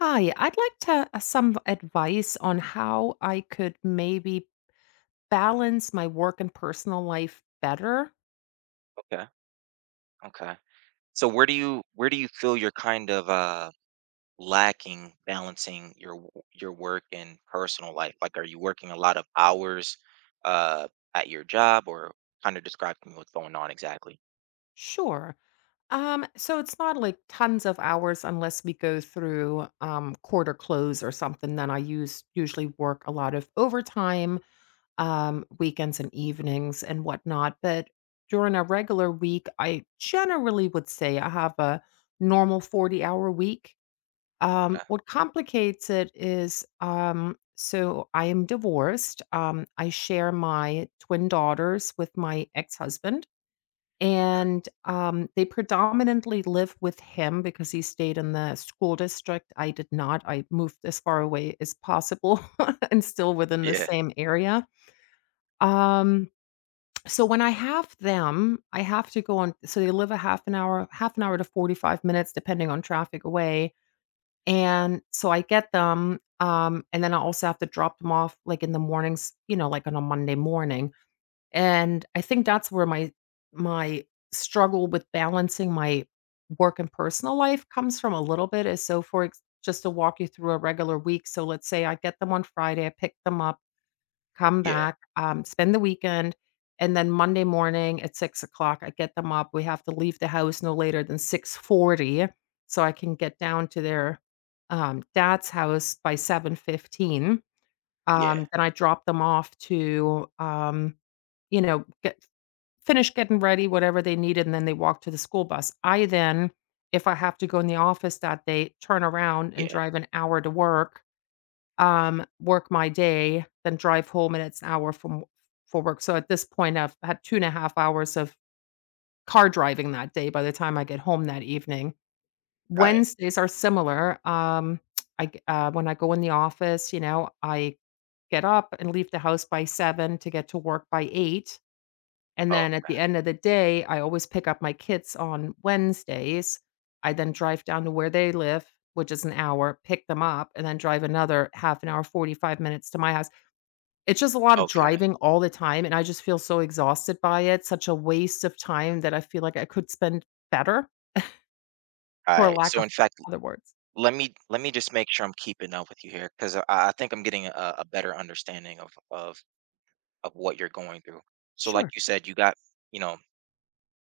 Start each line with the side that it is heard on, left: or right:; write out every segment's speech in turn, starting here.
left: Hi, I'd like to some advice on how I could maybe balance my work and personal life better.
right: Okay. Okay. So where do you feel you're kind of lacking balancing your your work and personal life? Like are you working a lot of hours uh at your job, or kind of describe to me what's going on exactly?
left: Sure. So it's not like tons of hours unless we go through quarter close or something. Then I use usually work a lot of overtime, weekends and evenings and whatnot. But during a regular week, I generally would say I have a normal 40-hour week.
right: Okay.
left: What complicates it is, so I am divorced. I share my twin daughters with my ex-husband, and they predominantly live with him because he stayed in the school district. I did not. I moved as far away as possible and still within the
right: Yeah.
left: same area. Um, so when I have them, I have to go on. So they live a half an hour to 45 minutes, depending on traffic away, and so I get them, and then I also have to drop them off, like, in the mornings, you know, like, on a Monday morning, and I think that's where my my struggle with balancing my work and personal life comes from a little bit is, so for ex just to walk you through a regular week, so let's say I get them on Friday, I pick them up, come
right: Yeah.
left: back, spend the weekend, and then Monday morning at 6 o'clock, I get them up. We have to leave the house no later than 6:40 so I can get down to their, dad's house by 7:15.
right: Yeah.
left: Then I drop them off to, get finish getting ready, whatever they needed, and then they walk to the school bus. I then, if I have to go in the office that day, turn around and
right: Yeah.
left: drive an hour to work, work my day, then drive home, and it's an hour from for work. So at this point, I've had 2.5 hours of car driving that day by the time I get home that evening.
right: All right.
left: Wednesdays are similar. I g when I go in the office, you know, I get up and leave the house by 7 to get to work by 8. And then at the
right: Okay.
left: end of the day, I always pick up my kids on Wednesdays. I then drive down to where they live, which is an hour, pick them up, and then drive another half an hour, 45 minutes to my house. It's just a lot of
right: Okay.
left: driving all the time. And I just feel so exhausted by it, such a waste of time that I feel like I could spend better,
right: All
left: for
right: right.
left: lack
right: So in
left: of
right: fact,
left: other words.
right: let me just make sure I'm keeping up with you here, because I think I'm getting a better understanding of of what you're going through. So like
left: Sure.
right: you said, you got, you know,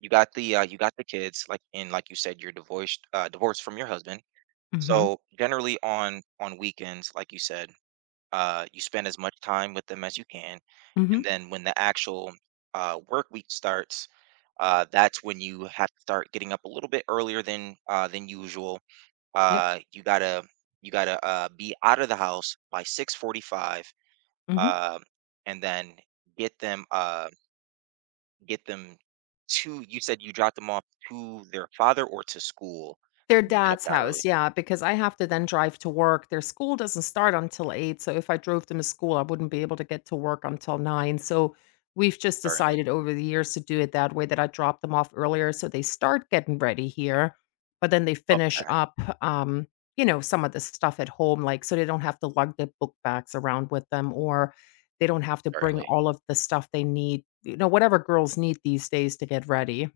right: you got the you got the kids, like, and like you said, you're divorced, divorced from your husband.
left: Mhm.
right: So generally, on weekends, like you said, you spend as much time with them as you can, and
left: Mhm.
right: then when the actual work week starts, that's when you have to start getting up a little bit earlier than, than usual.
left: Yep.
right: You gotta, be out of the house by 6:45,
left: Mhm.
right: uh, and then get them. Get them to— you said you dropped them off to their father, or to school
left: Their
right: when you get up
left: dad's
right: that early?
left: house, yeah, because I have to then drive to work. Their school doesn't start until 8, so if I drove them to school, I wouldn't be able to get to work until 9, so we've just
right: Certainly.
left: decided over the years to do it that way, that I drop them off earlier so they start getting ready here, but then they finish
right: Okay,
left: up, um, some of the stuff at home, like, so they don't have to lug their book bags around with them, or they don't have to bring
right: certainly.
left: all of the stuff they need, you know, whatever girls need these days to get ready.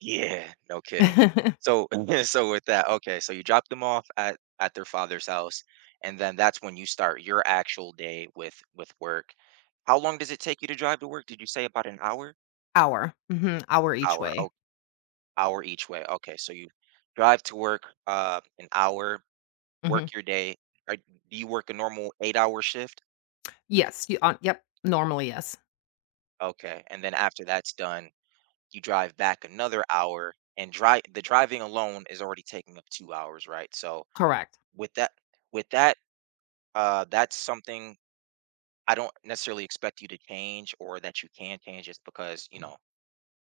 right: Yeah, no kidding. So so with that, okay, so you drop them off at their father's house, and then that's when you start your actual day with work. How long does it take you to drive to work? Did you say about an hour?
left: Hour. Mhm, hour each
right: Hour.
left: way.
right: Oh, hour each way. Okay, so you drive to work an hour, work
left: Mhm.
right: your day. Do you work a normal 8 hour shift?
left: Yes, you yep, normally, yes.
right: Okay, and then after that's done, you drive back another hour and drive— the driving alone is already taking up 2 hours, right? So,
left: Correct.
right: with that, with that, that's something I don't necessarily expect you to change, or that you can change, just because, you know,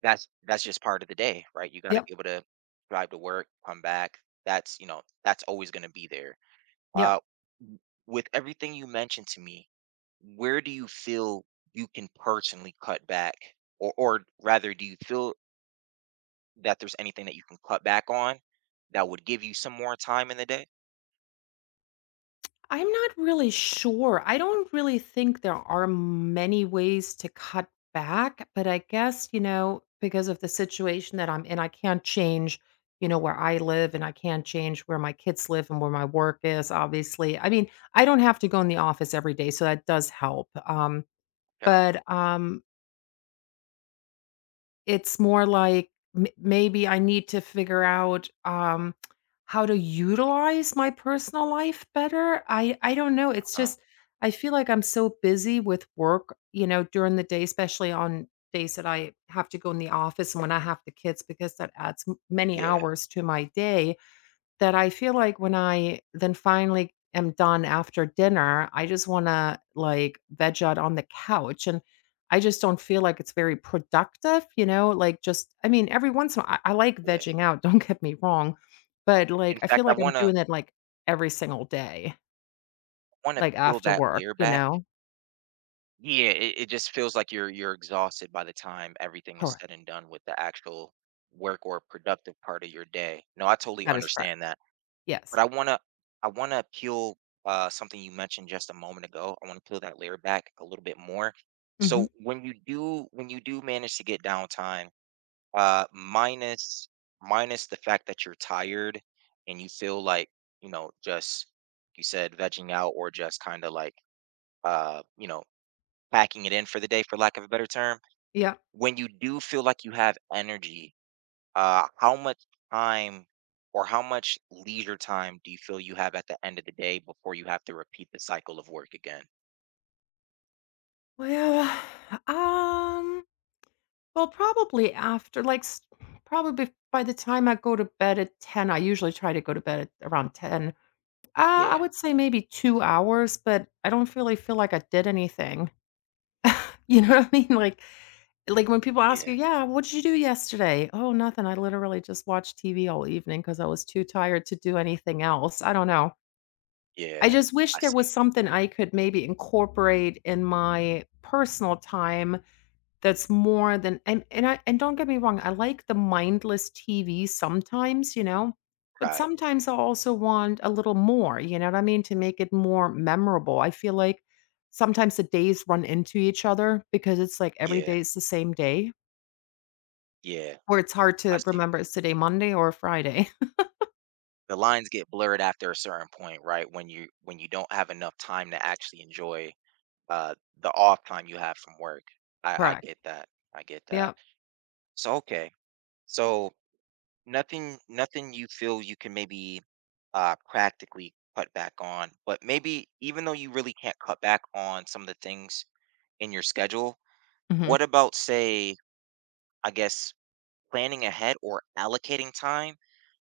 right: that's just part of the day, right? You gotta
left: Yep,
right: be able to drive to work, come back. That's, you know, that's always gonna be there.
left: yep.
right: Uh, w- with everything you mentioned to me, where do you feel you can personally cut back? Or rather, do you feel that there's anything that you can cut back on that would give you some more time in the day?
left: I'm not really sure. I don't really think there are many ways to cut back, but I guess, you know, because of the situation that I'm in, I can't change, you know, where I live, and I can't change where my kids live and where my work is, obviously. I mean, I don't have to go in the office every day, so that does help.
right: Okay.
left: But It's more like m maybe I need to figure out, how to utilize my personal life better? I don't know, it's
right: Uh,
left: just I feel like I'm so busy with work, you know, during the day, especially on days that I have to go in the office and when I have the kids because that adds m many
right: yeah,
left: hours to my day. That I feel like when I then finally am done after dinner, I just wanna, like, veg out on the couch, and I just don't feel like it's very productive, you know? Like, just I mean, every once in a while, I like
right: yeah.
left: vegging out, don't get me wrong, but, like,
right: In
left: I
right: fact,
left: feel
right: I
left: like I'm
right: wanna—
left: doing it, like, every single day, like,
right: peel
left: after
right: that
left: work,
right: layer
left: you
right: back.
left: know?
right: Yeah, it just feels like you're exhausted by the time everything is
left: Correct.
right: said and done with the actual work, or productive part of your day. No, I totally
left: That is correct.
right: understand that. But
left: Yes.
right: I wanna— peel— something you mentioned just a moment ago. I wanna peel that layer back a little bit more.
left: Mhm.
right: So when you do— when you do manage to get downtime, Uh, minus minus the fact that you're tired and you feel like, you know, just, you said vegging out, or just kind of like, you know, packing it in for the day, for lack of a better term.
left: Yeah.
right: When you do feel like you have energy, how much time or how much leisure time do you feel you have at the end of the day before you have to repeat the cycle of work again?
left: Well, um well, probably after, like, s probably by the time I go to bed at 10, I usually try to go to bed at around 10. I
right: Yeah,
left: would say maybe 2 hours, but I don't really feel like I did anything. You know what I mean? Like, when people ask
right: yeah,
left: you, "Yeah, what did you do yesterday?" "Oh, nothing. I literally just watched TV all evening because I was too tired to do anything else." I don't know. I
right: yeah.
left: just wish
right: I
left: there
right: see.
left: was something I could maybe incorporate in my personal time that's more than and I and don't get me wrong, I like the mindless TV sometimes, you know? But
right: Right.
left: sometimes I also want a little more, you know what I mean, to make it more memorable. I feel like sometimes the days run into each other because it's like every
right: Yeah,
left: day is the same day,
right: yeah.
left: where it's hard
right: I
left: to
right: see.
left: remember, it's today Monday or Friday?
right: The lines get blurred after a certain point, right? When you— when you don't have enough time to actually enjoy uh the off time you have from work. I
left: Correct.
right: get that. I get that.
left: Yeah.
right: So okay. So nothing— you feel you can maybe practically cut back on, but maybe, even though you really can't cut back on some of the things in your schedule,
left: Mhm.
right: what about, say, I guess, planning ahead or allocating time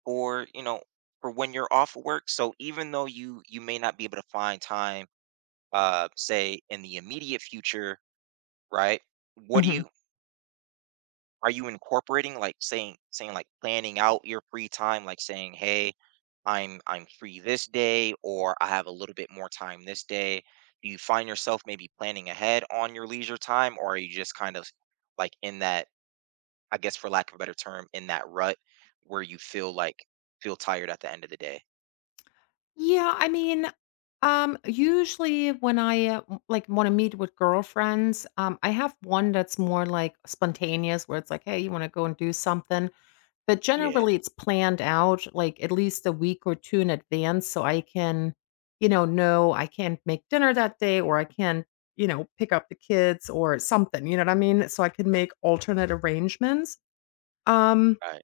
right: for, you know, for when you're off work, so even though you may not be able to find time say in the immediate future, right, what do
left: Mhm.
right: you— are you incorporating, like, saying— like planning out your free time, like saying, hey, I'm free this day, or I have a little bit more time this day, do you find yourself maybe planning ahead on your leisure time, or are you just kind of like in that, I guess, for lack of a better term, in that rut where you feel like— feel tired at the end of the day?
left: Yeah, I mean, usually when I like want to meet with girlfriends, I have one that's more like spontaneous, where it's like, hey, you want to go and do something. But
right: Yeah.
left: generally, it's planned out like at least a week or two in advance, so I can, you know I can't make dinner that day, or I can, you know, pick up the kids or something. You know what I mean? So I can make alternate arrangements. Um,
right: Right.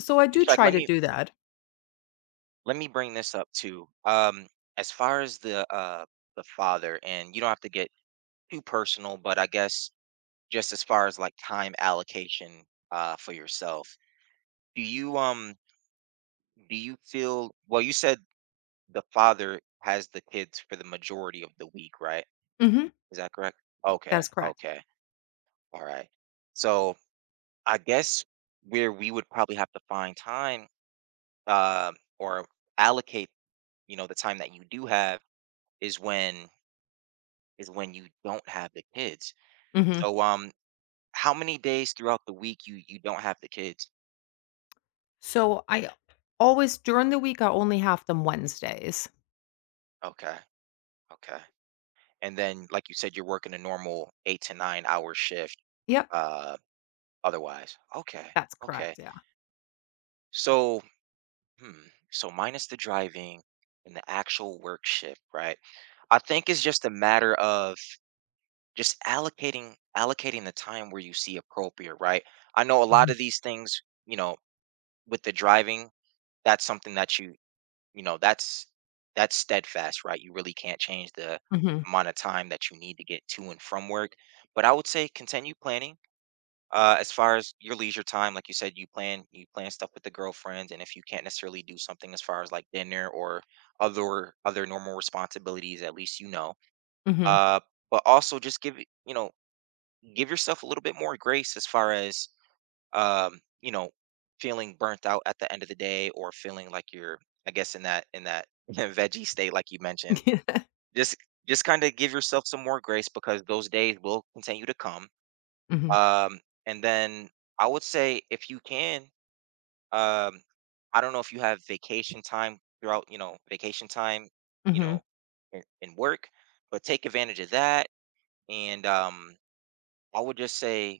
left: so I
right: In
left: do
right: fact,
left: try
right: let
left: to
right: me
left: do that.
right: let me bring this up too. As far as the father, and you don't have to get too personal, but I guess just as far as, like, time allocation for yourself, do you, um, do you feel— well, you said the father has the kids for the majority of the week, right?
left: Mm-hmm.
right: Is that correct? Okay.
left: That's correct.
right: Okay. All right. So I guess where we would probably have to find time, uh, or allocate, you know, the time that you do have is when— you don't have the kids.
left: Mm-hmm.
right: So, how many days throughout the week you, you don't have the kids?
left: So I always during the week, I only have them Wednesdays.
right: Okay, okay. And then, like you said, you're working a normal 8 to 9 hour shift.
left: Yep,
right: Uh, otherwise, okay,
left: that's correct,
right: okay.
left: yeah.
right: So, hmm, so minus the driving and the actual work shift, right? I think it's just a matter of just allocating the time where you see appropriate, right? I know a lot
left: Mhm,
right: of these things, you know, with the driving, that's something that you— you know, that's steadfast, right? You really can't change the
left: mhm,
right: amount of time that you need to get to and from work. But I would say continue planning. As far as your leisure time, like you said, you plan— stuff with the girlfriends, and if you can't necessarily do something as far as, like, dinner or other normal responsibilities, at least you know.
left: mhm.
right: Uh, but also just give it— you know, give yourself a little bit more grace as far as, you know, feeling burnt out at the end of the day, or feeling like you're, I guess, in that— veggie state, like you mentioned.
left: Yeah.
right: Just— kind of give yourself some more grace, because those days will continue to come.
left: Mhm,
right: Um, and then I would say, if you can, um, I don't know if you have vacation time throughout, you know, vacation time, you
left: mhm,
right: know, in work, but take advantage of that. And I would just say,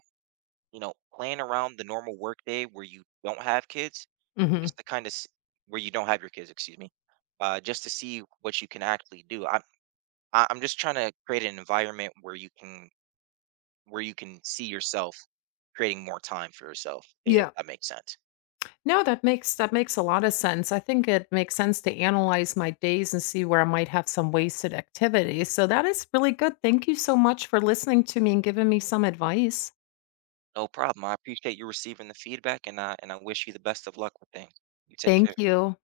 right: you know, plan around the normal work day where you don't have kids—
left: mhm.
right: just to kind of s— where you don't have your kids, excuse me, just to see what you can actually do. I'm just trying to create an environment where you can— see yourself creating more time for yourself, if
left: Yeah.
right: that makes sense.
left: No, that makes a lot of sense. I think it makes sense to analyze my days and see where I might have some wasted activities, so that is really good. Thank you so much for listening to me and giving me some advice.
right: No problem. I appreciate you receiving the feedback, and I wish you the best of luck with things. You take care.
left: Thank you.